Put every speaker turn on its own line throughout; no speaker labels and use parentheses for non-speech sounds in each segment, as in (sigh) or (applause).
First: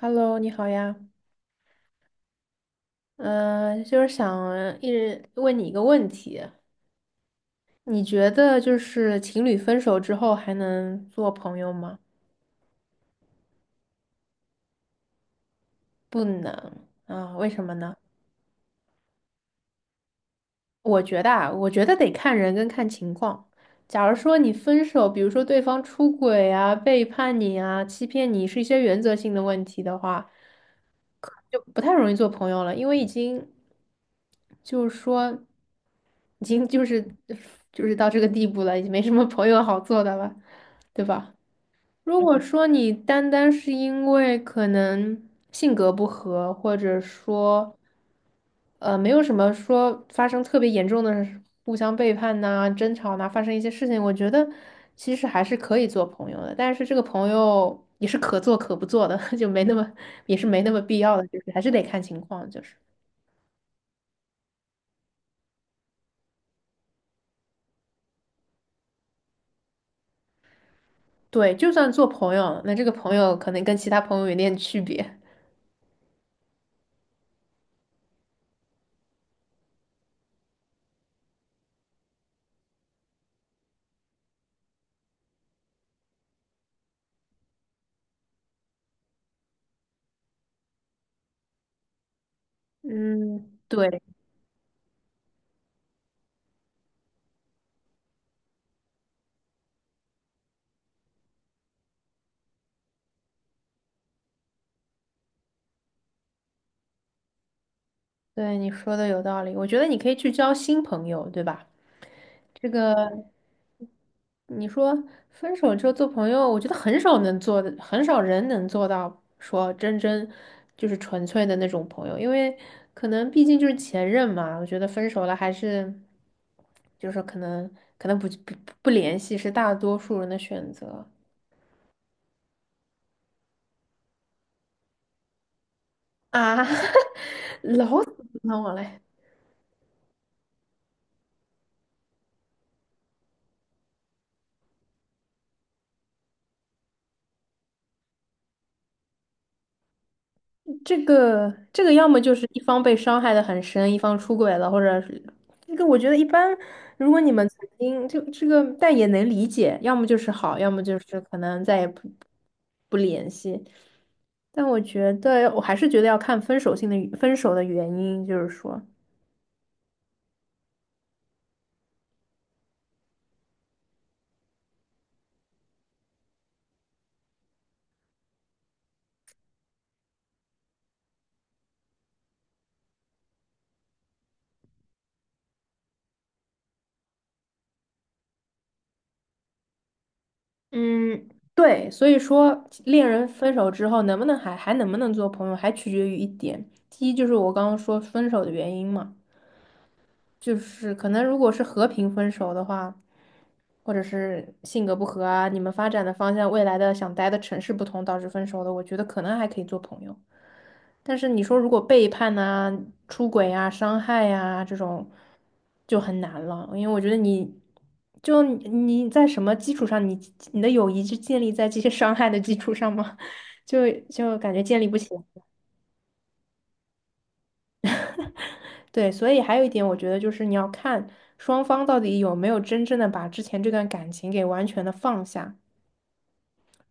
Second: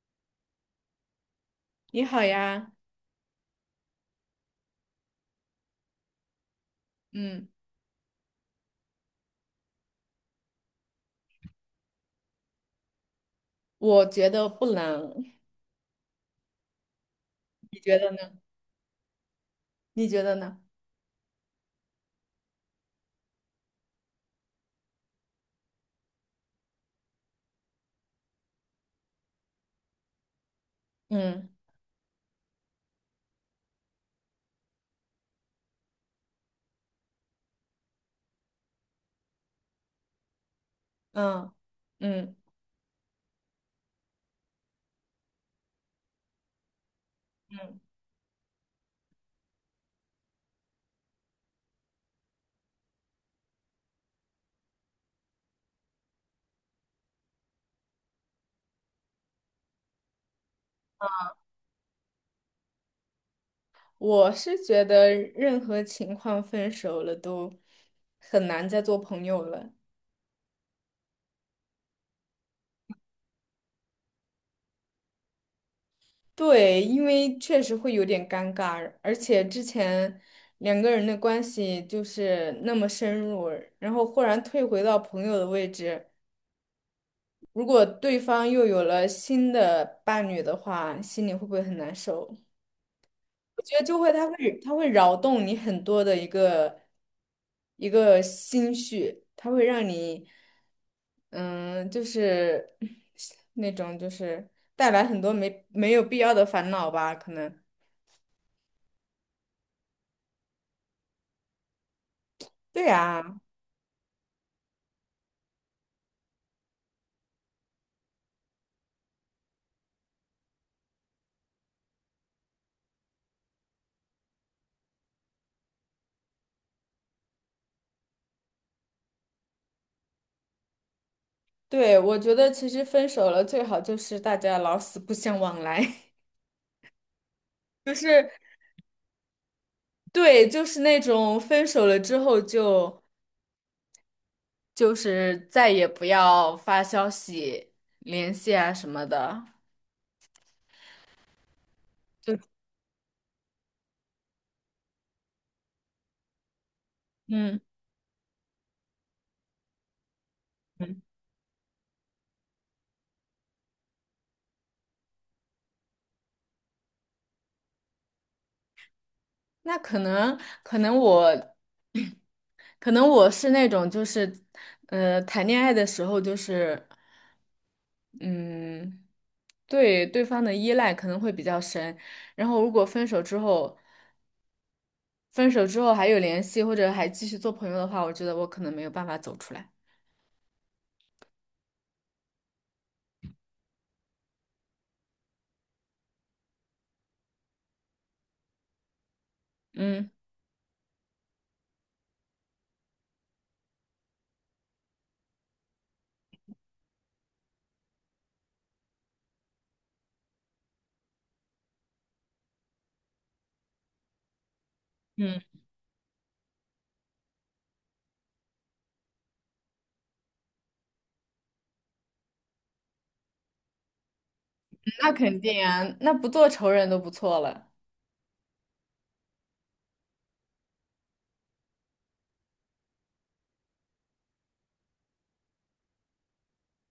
Hello，你好呀，
你好呀。
嗯、就是想一直问你一个问题，
嗯，
你觉得就是情侣分手之后还能做朋友吗？
我觉得不冷，
不能啊，为什么
你
呢？
觉得呢？你觉得呢？
我觉得得看人跟看情况。假如说你分手，比如说对方出轨啊、背叛你啊、欺骗你，是一些原则性的问题的话，
嗯
就不太容易做朋友了，因为已经就是说已经就是 (laughs) 就是到这个地步了，已经没什么朋友好做的了，对吧？
嗯
如
嗯。
果说你单单是因为可能性格不合，或者说
嗯，
没有什么说发生特别严重的互相背叛呐、争吵呐、发生一些事情，我觉得其实还是可以做朋友的，但是这个朋友也是可做可不做的，(laughs) 就没那么也是没那么必要的，就是还是得看情况，
我是觉得任何情况分手了都很难再做朋友了。
对，就算做朋友，那这个朋友可能跟其他朋友有点区别。
对，因为确实会有点尴尬，而且之前两个人的关系就是那么深入，然后忽然退回到朋友的位置，如果对方又有了新的伴侣的话，心里会不会很难受？
嗯，
我觉得就
对
会，他会扰动你很多的一个一个心绪，他会让你，嗯，就是那种就是带来很多没有必要的烦恼吧，可能。
对，你说的有道理，我觉得你可以去交新朋友，对吧？这
对
个。
啊，
你说分手之后做朋友，我觉得很少能做的，很少人能做到说真真就是纯粹的那种朋友，因为可能毕竟就是前任嘛。我觉得分手了还是就是可能不联系是大多数人的选择
对，我觉得其实分手了最好就是大家老死不相往来。
啊，(laughs)
(laughs) 就
老死
是
不相往来。
对，就是那种分手了之后就是再也不要发消息联系啊什么的，
这个要么就是
就
一方被伤害的很深，一方出轨了，或者是这个我觉得一般，如果你们曾
嗯。
经就这个，但也能理解，要么就是好，要么就是可能再也不。但我还是觉得要看分手的原因，就是说，
那可能我 (clears throat) 可能我是那种就是，谈恋爱的时候就是，嗯，对对方的依赖可能会比较深，然后如果分手之后，分手之后还有联系或者还继续做朋友的话，我觉得我可能没有办法走出来。
嗯，对，所以说恋人分手之后能不能做朋友，还取决于一点，第一就是我刚刚说分手的原因嘛，
嗯
就是可能如果是和平分手的话。或者是性格不合啊，你们发展的方向、未来的想待的城市不同导致分手的，我觉得可能还可以做朋友。但是你说如果背叛啊、出轨啊、伤害呀这种，
嗯。
就很难了，因为我觉得你就你你在什么基础上，你的友谊是建立在这些伤害的基础上吗？(laughs) 就感觉建立不起
那肯
来。
定啊，那不做仇人都不错了。
对，所以还有一点，我觉得就是你要看双方到底有没有真正的把之前这段感情给完全的放下。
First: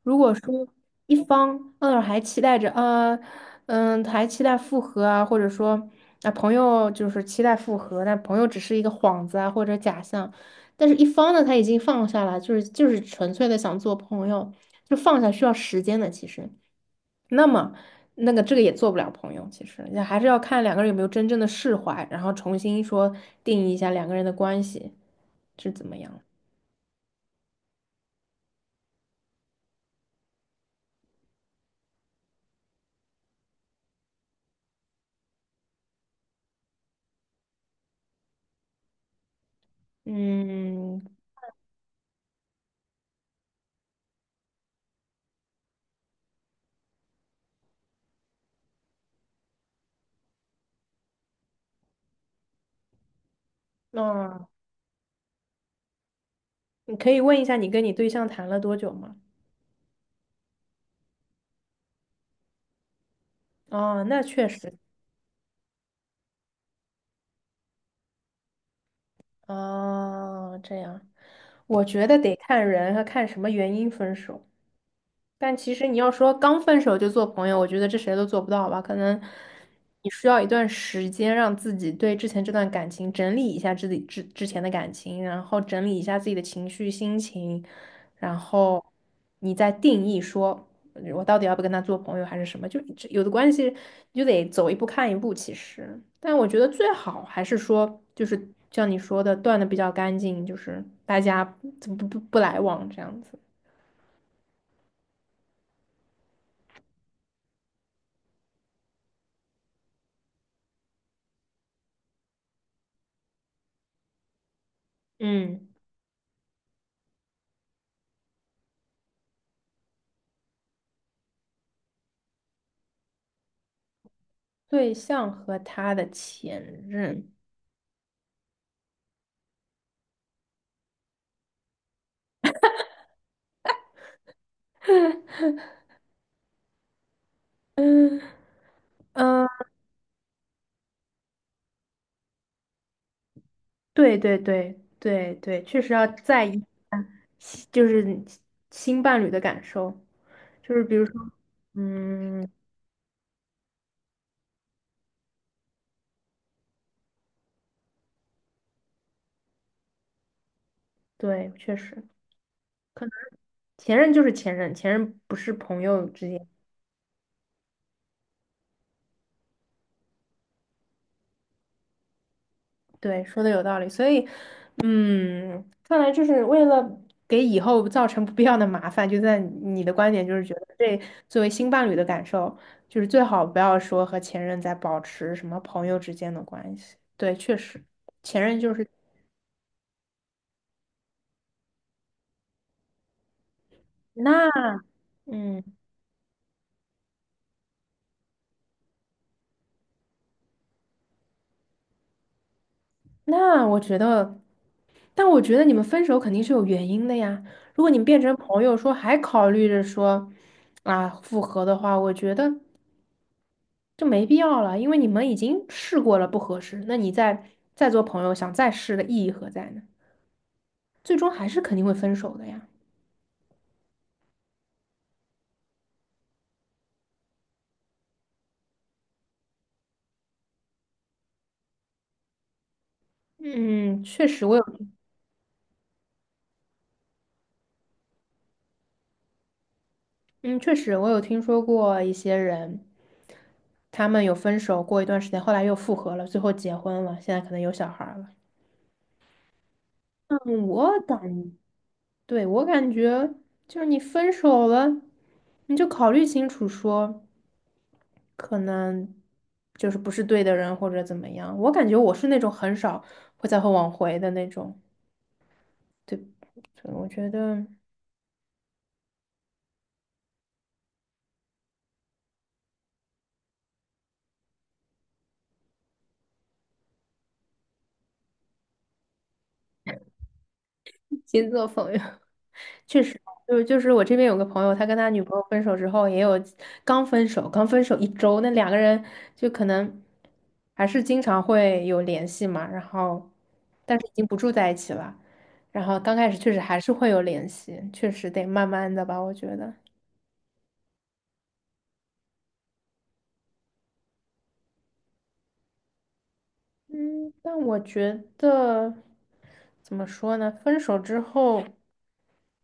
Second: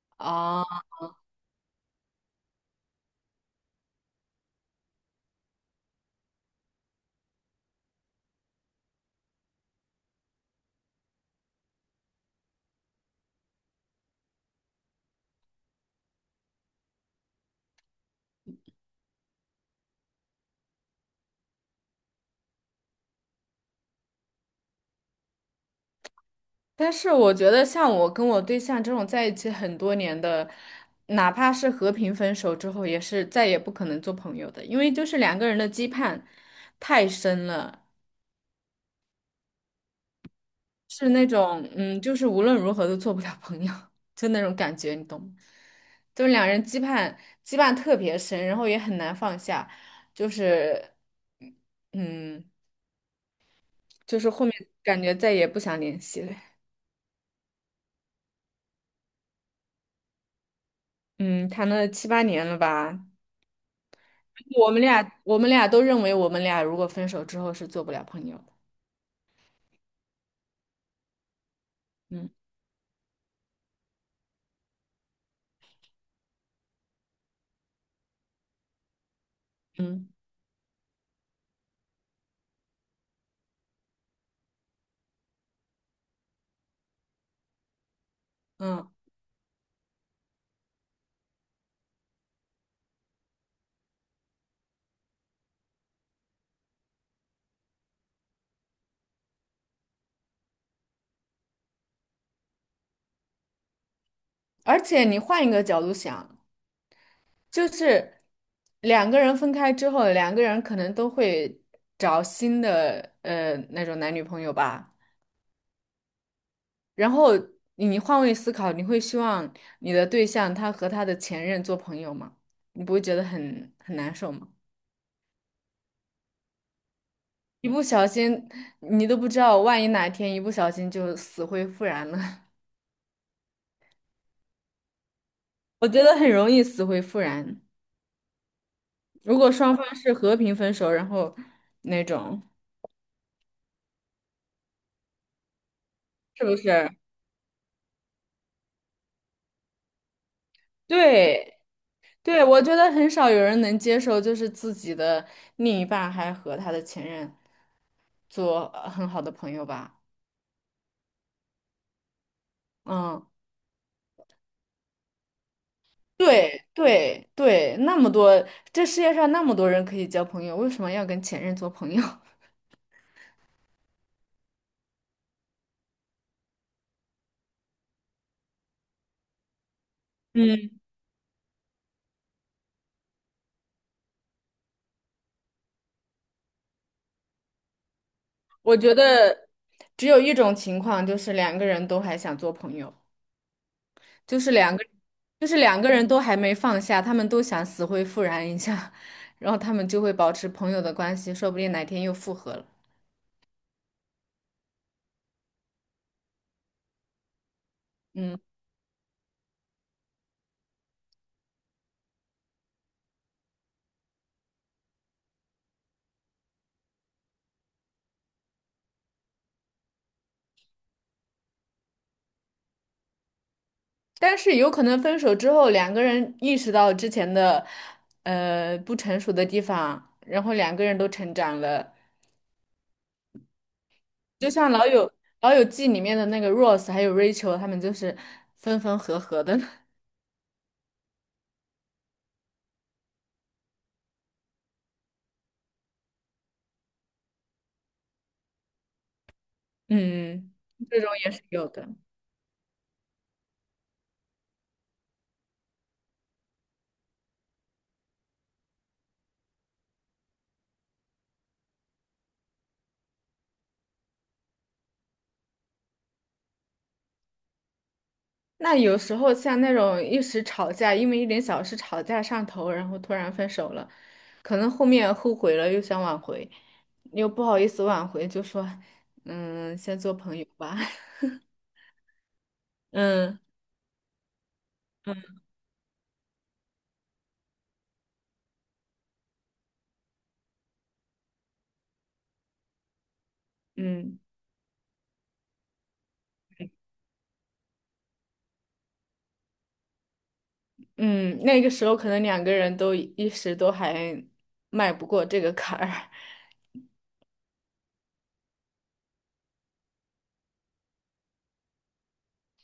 如果说
啊，
一方还期待着啊，还期待复合啊，或者说啊朋友就是期待复合，但朋友只是一个幌子啊或者假象，但是一方呢他已经放下了，就是纯粹的想做朋友，就放下需要时间的其实，那么这个也做不了朋友，其实也还是要看两个人有没有真正的释怀，然后重新说定义一下两个人的关系是怎么样。
但是我觉得，像我跟我对象这种在一起很多年的，哪怕是和平分手之后，也是再也不可能做朋友的，因为就是两个人的羁绊太深了，
嗯，
是那种嗯，就是无论如何都做不了朋友，(laughs) 就那种感觉，你懂吗？就是两人羁绊特别深，然后也很难放下，就是嗯，就是后
那、
面感觉再也不想联系了。
你可以问一下你跟你对象谈了多久吗？
嗯，谈了七八年了吧。
哦，那确
我
实，
们俩我们俩都认为我们俩如果分手之后是做不了朋友的。
哦，这样，我觉得
嗯
得看人和看什么原因分手。但其实你要说刚分手就做朋友，我觉得这谁都做不到吧。可能
嗯
你需要一段时间让自己对之前这段感情整理一下自己之前的感情，然后整理一下自己的情绪、心情，然后
嗯。
你再定义说我到底要不跟他做朋友还是什么。就这有的关系你就得走一步看一步，其实。但我觉得最好还是说，就是像你说的，断的比较干净，就是大家不来往这样子。
而且你换一个角度想，就是两个人分开之后，两个人可能都会找新的呃那种男女朋友吧。
嗯。
然后你换位思考，你会希望你的对象他和他的前任做朋友吗？你不会觉得很难受吗？
对象和他的前任，
一不小心，你都不知道，万一哪天一不小心就死灰复燃了。我觉得很容易死灰复燃。
嗯
如
嗯，
果双方是和平分手，然后那种
对对对对对，确实要
是
在
不
意
是？
新就是你新伴侣的感受，就是比如说，
对对，
嗯，
我觉得很少有人能接受，就是自己的另一半还和他的前任做呃很好的朋友吧。
对，确实，可能
嗯，
前任就是前任，前任不是朋友之间。
对对对，那么多，这世界上那么多人可以交朋友，为什么要跟前任做朋友？
对，说的有道理，所以，嗯，看来就是为了给以后造成不必要的麻烦，就在你的观点
(laughs)
就是觉得
嗯，
这作为新伴侣的感受，就是最好不要说和前任在保持什么朋友之间的关系。对，确实，前任就
我
是
觉得只有一种情况，就是两个人都还想做朋友。就
那，
是两个，就是
嗯，
两个人都还没放下，他们都想死灰复燃一下，(laughs) 然后他们就会保持朋友的关系，说不定哪天又复合了。
那我觉得，但我觉得你们分手肯定是有原因的呀。如果你们变成
嗯，
朋友说还考虑着说啊复合的话，我觉得。就没必要了，因为你们已经试过了不合适，那你再做朋友，想再试的意义何在呢？最终还是肯定会分手的呀。
但是有可能分手之后，两个人意识到之前的呃不成熟的地方，然后两个人都成长了，
嗯，确实
就
我有，
像老友记里面的那个 Rose 还有 Rachel,他们就是分分合合的。(laughs)
嗯，确实我有听说过一些人，他们有分手过一段时间，后来又复合了，最后结婚了，现在可能有小孩儿了。
嗯，嗯
嗯，
这种也是有的。
对，我感觉就是你分手了，你就考虑清楚说。可能就是不是对的人或者怎么样。我感觉我是那种很少会挽回的那种，对，所以我觉得
那有时候像那种一时吵架，因为一点小事吵架上头，然后突然分手了，可能后面后悔了，又想挽回，又不好意思挽回，就说，嗯，先做朋友吧。
(laughs)
(laughs)
星做朋友，确实，
嗯
就是我这边有个朋友，他跟他女朋友分手之后，也有刚分手，刚分手一周，那两个人就可能还是经常会有联系嘛，然后但是已
嗯
经不住在一起了，然后刚开始确实还是会有联系，确实得慢慢的吧，我觉得。
嗯，那个时候可能两个人都一时都还迈不过这个坎儿。
嗯，但我觉得怎么说呢？分手之后，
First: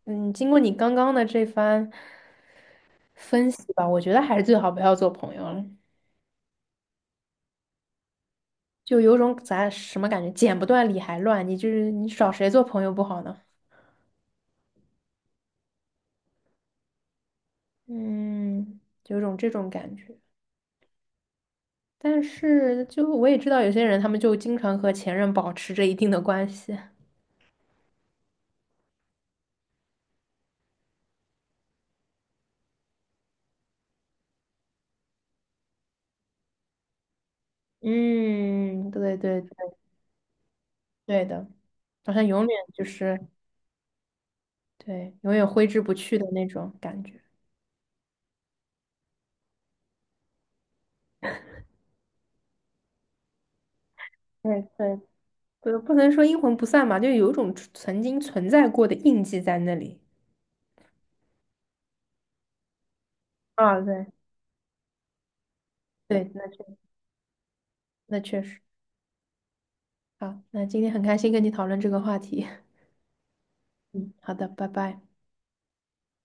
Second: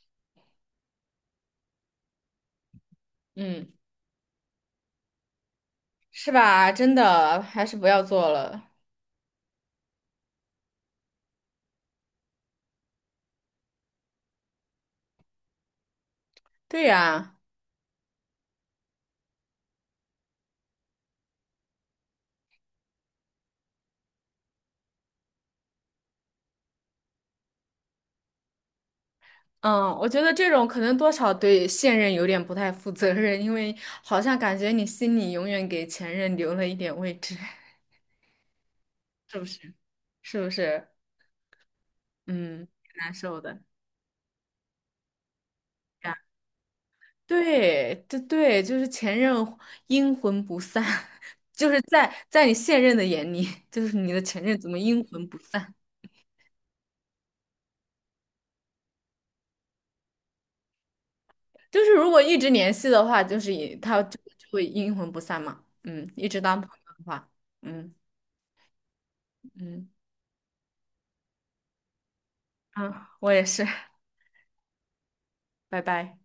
嗯，经过你刚刚的这番
(laughs)
分
嗯，
析吧，我觉得还是最好不要做朋友了，
是吧？真的，还是不要做了。
就有种咱什么感觉，剪不断理还乱，你就是你找谁做朋友不好呢？
对呀。
嗯，有种这种感觉。但是就我也知道有些人，他们就经常和前任保持着一定的关系。
嗯，我觉得这种可能多少对现任有点不太负责任，因为好像感觉你心里永远给前任留了一点位置。(laughs)
嗯，对
是
对
不
对，
是？是不是？
对的，好像永远
嗯，
就
挺难
是。
受的。
对，永远挥之不
这样
去的那种感觉。
对，对对，就是前任阴魂不散。(laughs) 就是在你现任的眼里，(laughs) 就是你的前任
对
怎么
对，
阴魂不散？
不，不能说阴魂不散吧，就有一种存曾经存在过的印记在那里。
就是如果一直联系的话，就是也
啊
他
对，
就会阴魂不散嘛。嗯，一
对，
直当朋友的话，嗯
那确实。
嗯
好，那今天很开心跟你讨论这个话题。
嗯，啊我也是，
(laughs) 嗯，好的，拜拜。
拜拜。